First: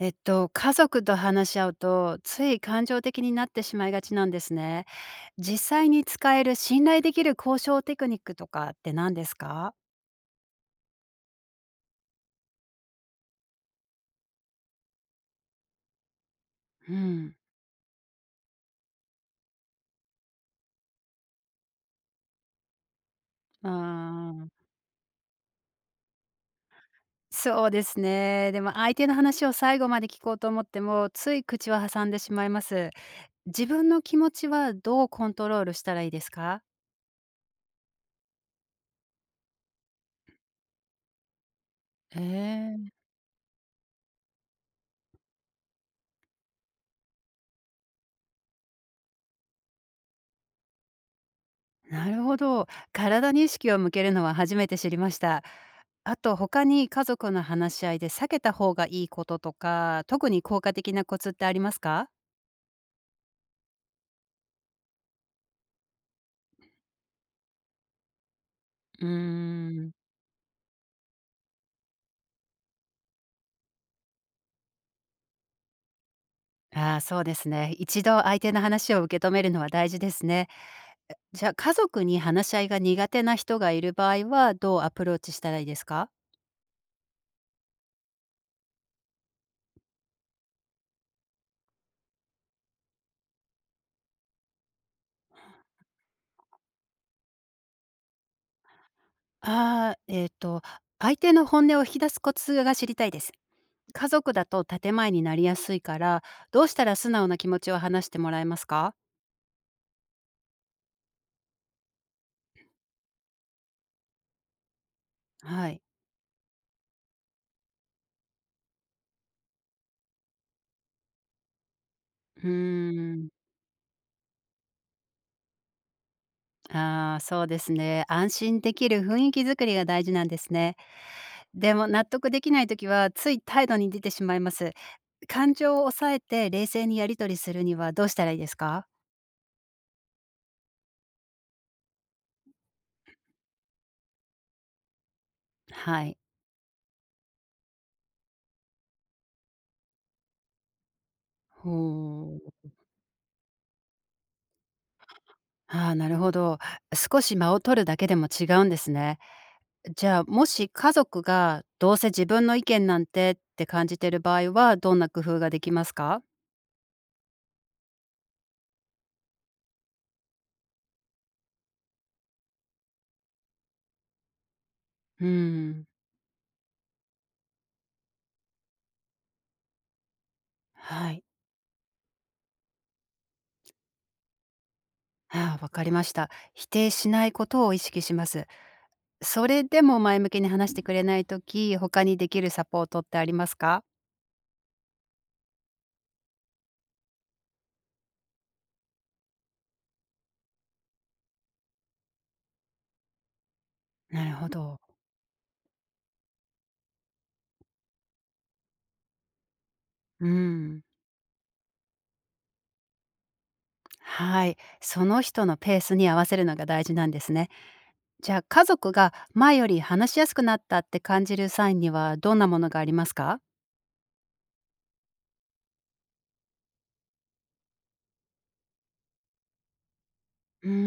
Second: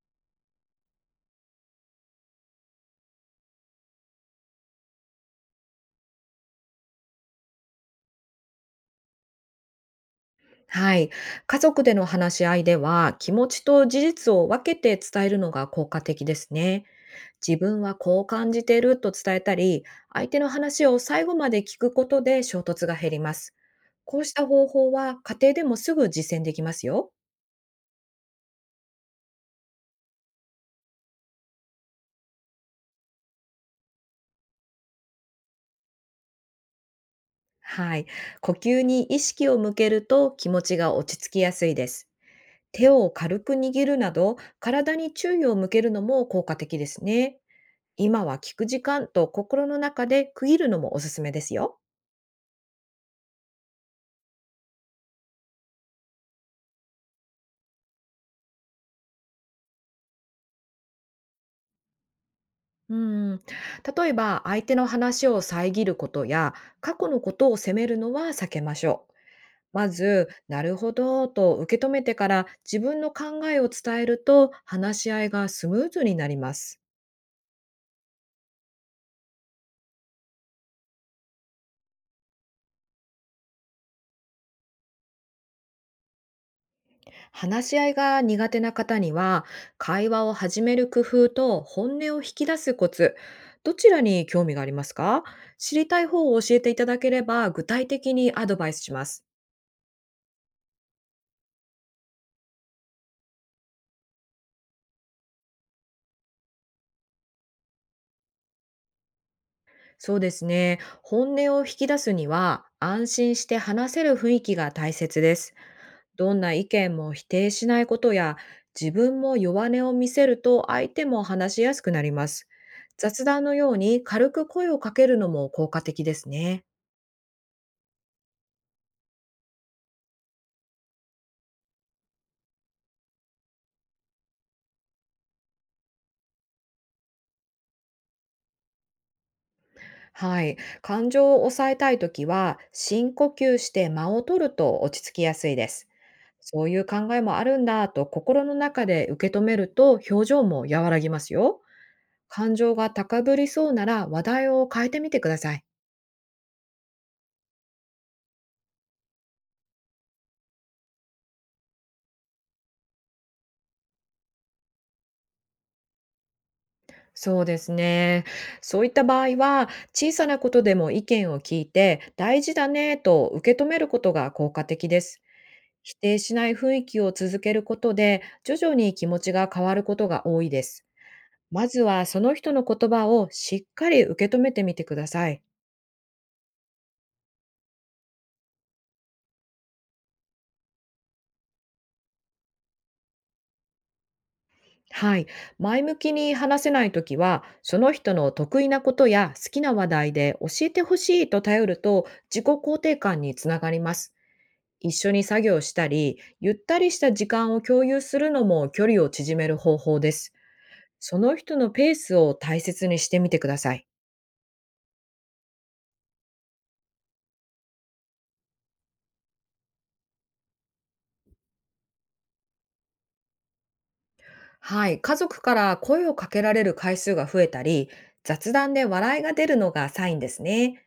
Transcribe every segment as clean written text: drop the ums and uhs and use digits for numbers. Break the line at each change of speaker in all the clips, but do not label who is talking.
家族と話し合うと、つい感情的になってしまいがちなんですね。実際に使える信頼できる交渉テクニックとかって何ですか？
はい。家族での話し合いでは、気持ちと事実を分けて伝えるのが効果的ですね。
うん。
自分はこう感じていると伝えたり、相手の話を最後まで聞くことで衝突が減ります。
あ
こうした
ー、
方法は家庭でもすぐ実践できますよ。
そうですね。でも相手の話を最後まで聞こうと思っても、つい口は挟んでしまいます。自分の気持ちはどうコントロールしたらいいですか？
はい。呼吸に意識を向けると気持ちが落ち着きやすいです。
え
手
ー、
を軽く握るなど、体に注意を向けるのも効果的ですね。今は聞く時間と心の中で区切るのもおすすめですよ。
なるほど。体に意識を向けるのは初めて知りました。あと他に家族の話し合いで避けた方がいいこととか、特に効果的なコツってありますか？
うん、例えば相手の話を遮ることや過去のことを責めるのは避けまし
うー
ょう。ま
ん。
ず「なるほど」と受け止めてから自分の考えを伝えると話し合いがスムーズになります。
ああ、そうですね。一度相手の話を受け止めるのは大事ですね。じゃあ家族に話し合いが苦手な人がいる場合は、どうアプローチしたらいいですか？
話し合いが苦手な方には、会話を始める工夫と本音を引き出すコツ、どちらに興味がありますか？知りたい方を教えていただければ具体的にアドバイスします。
ああ、相手の本音を引き出すコツが知りたいです。家族だと建前になりやすいから、どうしたら素直な気持ちを話してもらえますか？
そうですね。本音を引き出すには、安心して話せる雰囲気が大切です。
はい。
どんな意見も否定しないことや、自分も弱音を見せると相手も話しやすくなりま
う
す。
ー
雑
ん。
談のように軽く声をかけるのも効果的ですね。
ああ、そうですね。安心できる雰囲気づくりが大事なんですね。でも納得できないときはつい態度に出てしまいます。感情を抑えて冷静にやり取りするにはどうしたらいいですか？
はい。感情を抑えたいときは、深呼吸して間を取ると落ち着きやすいです。
はい。
そういう考えもあるんだと心の中で受け止めると表情も和らぎますよ。
ほ
感
う。
情が高ぶりそうなら話題を変えてみてください。
ああ、なるほど。少し間を取るだけでも違うんですね。じゃあ、もし家族がどうせ自分の意見なんてって感じてる場合はどんな工夫ができますか？
そうですね。そういった場合は、小さなことでも意見を聞いて、大事だねと受け止めることが効果的です。
うん。
否定しない雰囲気を続けることで、徐々に気持ちが変わることが多いです。
はい。
まずはその人の言葉をしっかり受け止めてみてください。
ああ、わかりました。否定しないことを意識します。それでも前向きに話してくれないとき、他にできるサポートってありますか？
はい。前向きに話せないときは、その人の得意なことや好きな話題で教えてほしいと頼ると、自己肯定感につながります。
なるほど。
一緒に作業したり、ゆったりした時間を共有するのも距離を縮める方法で
う
す。
ん。
その人のペースを大切にしてみてください。
はい。その人のペースに合わせるのが大事なんですね。じゃあ、家族が前より話しやすくなったって感じるサインにはどんなものがありますか？
はい。家族から声をかけられる回数が増えたり、雑談で笑いが出るのがサインです
うー
ね。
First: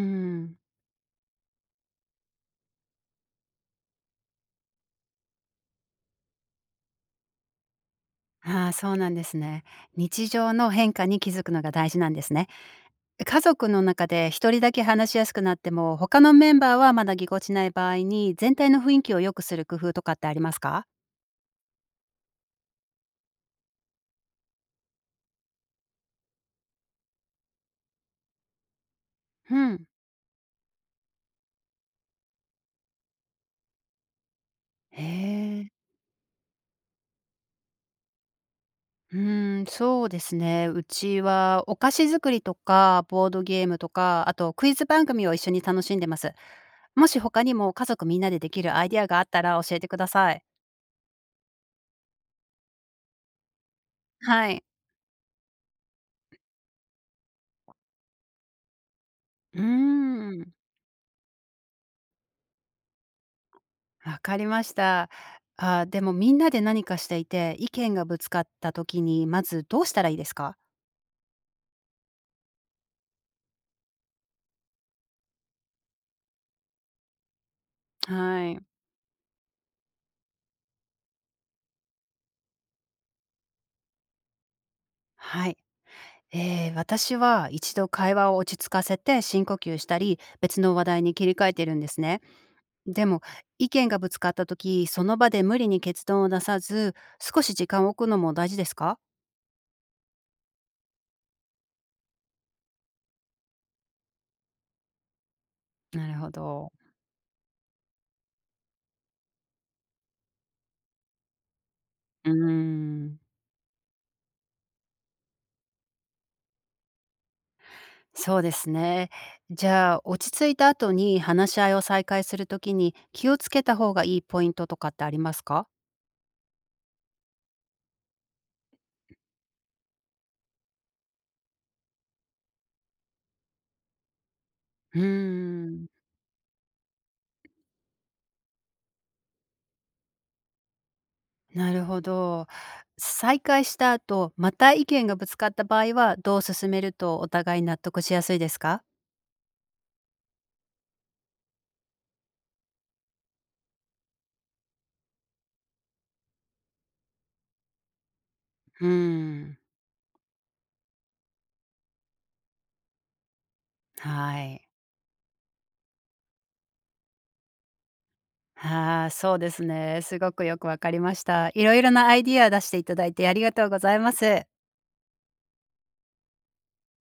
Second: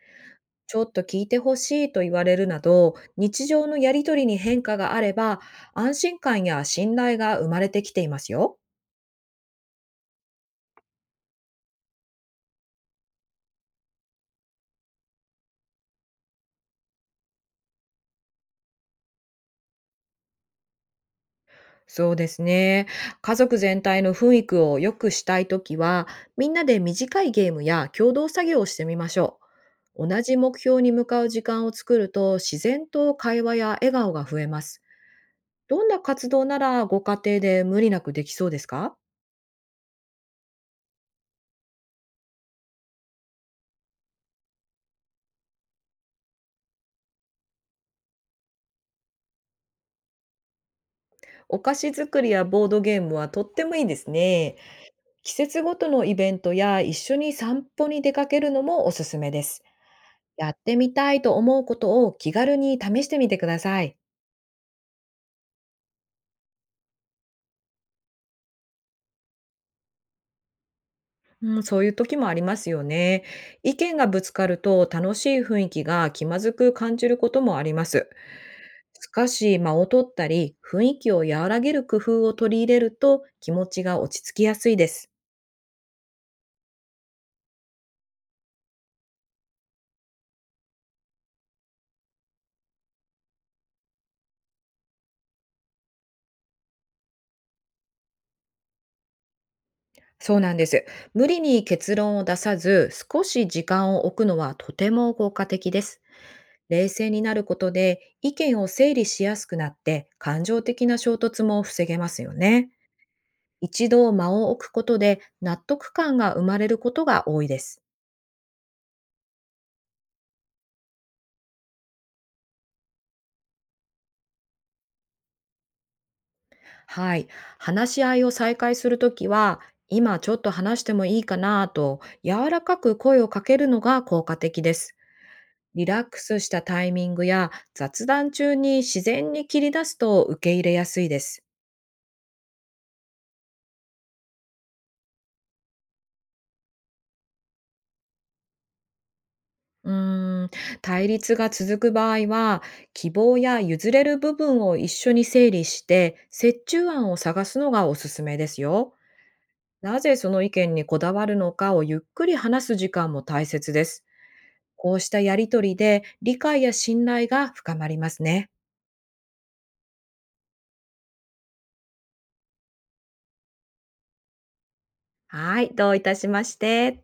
ん。
ちょっと聞いてほしいと言われるなど、日常のやりとりに変化があれば、安心感や信頼が生まれてきていますよ。
ああ、そうなんですね。日常の変化に気づくのが大事なんですね。家族の中で一人だけ話しやすくなっても、他のメンバーはまだぎこちない場合に、全体の雰囲気を良くする工夫とかってありますか？
そうですね。家族全体の雰囲気を良くしたいときは、みんなで短いゲームや共同作業をしてみましょ
うん。
う。同じ目標に向かう時間を作ると、自然と会話や笑顔が増えます。
へえ。
どんな活動ならご家庭で無理なくできそうですか？
うーん、そうですね。うちはお菓子作りとか、ボードゲームとか、あとクイズ番組を一緒に楽しんでます。もし他にも家族みんなでできるアイディアがあったら教えてください。
お菓子作りやボードゲームはとってもいいです
は
ね。
い。
季節ごとのイベントや一緒に散歩に出かけるのもおすすめで
うー
す。や
ん、
ってみたいと思うことを気軽に試してみてください。
わかりました。あ、でもみんなで何かしていて、意見がぶつかった時に、まずどうしたらいいですか？
うん、そういう時もありますよね。意見がぶつかると楽しい雰囲気が気まずく感じることもあります。
はい。
しかし、間を取ったり、雰囲気を和らげる工夫を取り入れると気持ちが落ち着きやすいです。
はい。ええ、私は一度会話を落ち着かせて深呼吸したり、別の話題に切り替えてるんですね。でも意見がぶつかった時、その場で無理に結論を出さず少し時間を置くのも大事ですか？
そうなんです。無理に結論を出さず、少し時間を置くのはとても効果的です。
なるほど。
冷静になることで意見を整理しやすくなって、感情的な衝突も防げます
うー
よね。
ん、
一度間を置くことで納得感が生まれることが多いです。
そうですね。じゃあ落ち着いた後に話し合いを再開する時に気をつけた方がいいポイントとかってありますか？
はい。話し合いを再開するときは、今ちょっと話してもいいかなと柔らかく声をかけるのが効果的です。
うー
リ
ん、
ラックスしたタイミングや雑談中に自然に切り出すと受け入れやすいです。
なるほど。再開した後また意見がぶつかった場合はどう進めるとお互い納得しやすいですか？
うーん、対立が続く場合は、希望や譲れる部分を一緒に整理して、折衷案を探すのがおすすめです
うー
よ。
ん、
なぜその意見にこだわるのかをゆっくり話す時間も大切です。
はい。
こうしたやりとりで理解や信頼が深まりますね。
ああ、そうですね。すごくよくわかりました。いろいろなアイディア出していただいてありがとうございます。
はい、どういたしまして。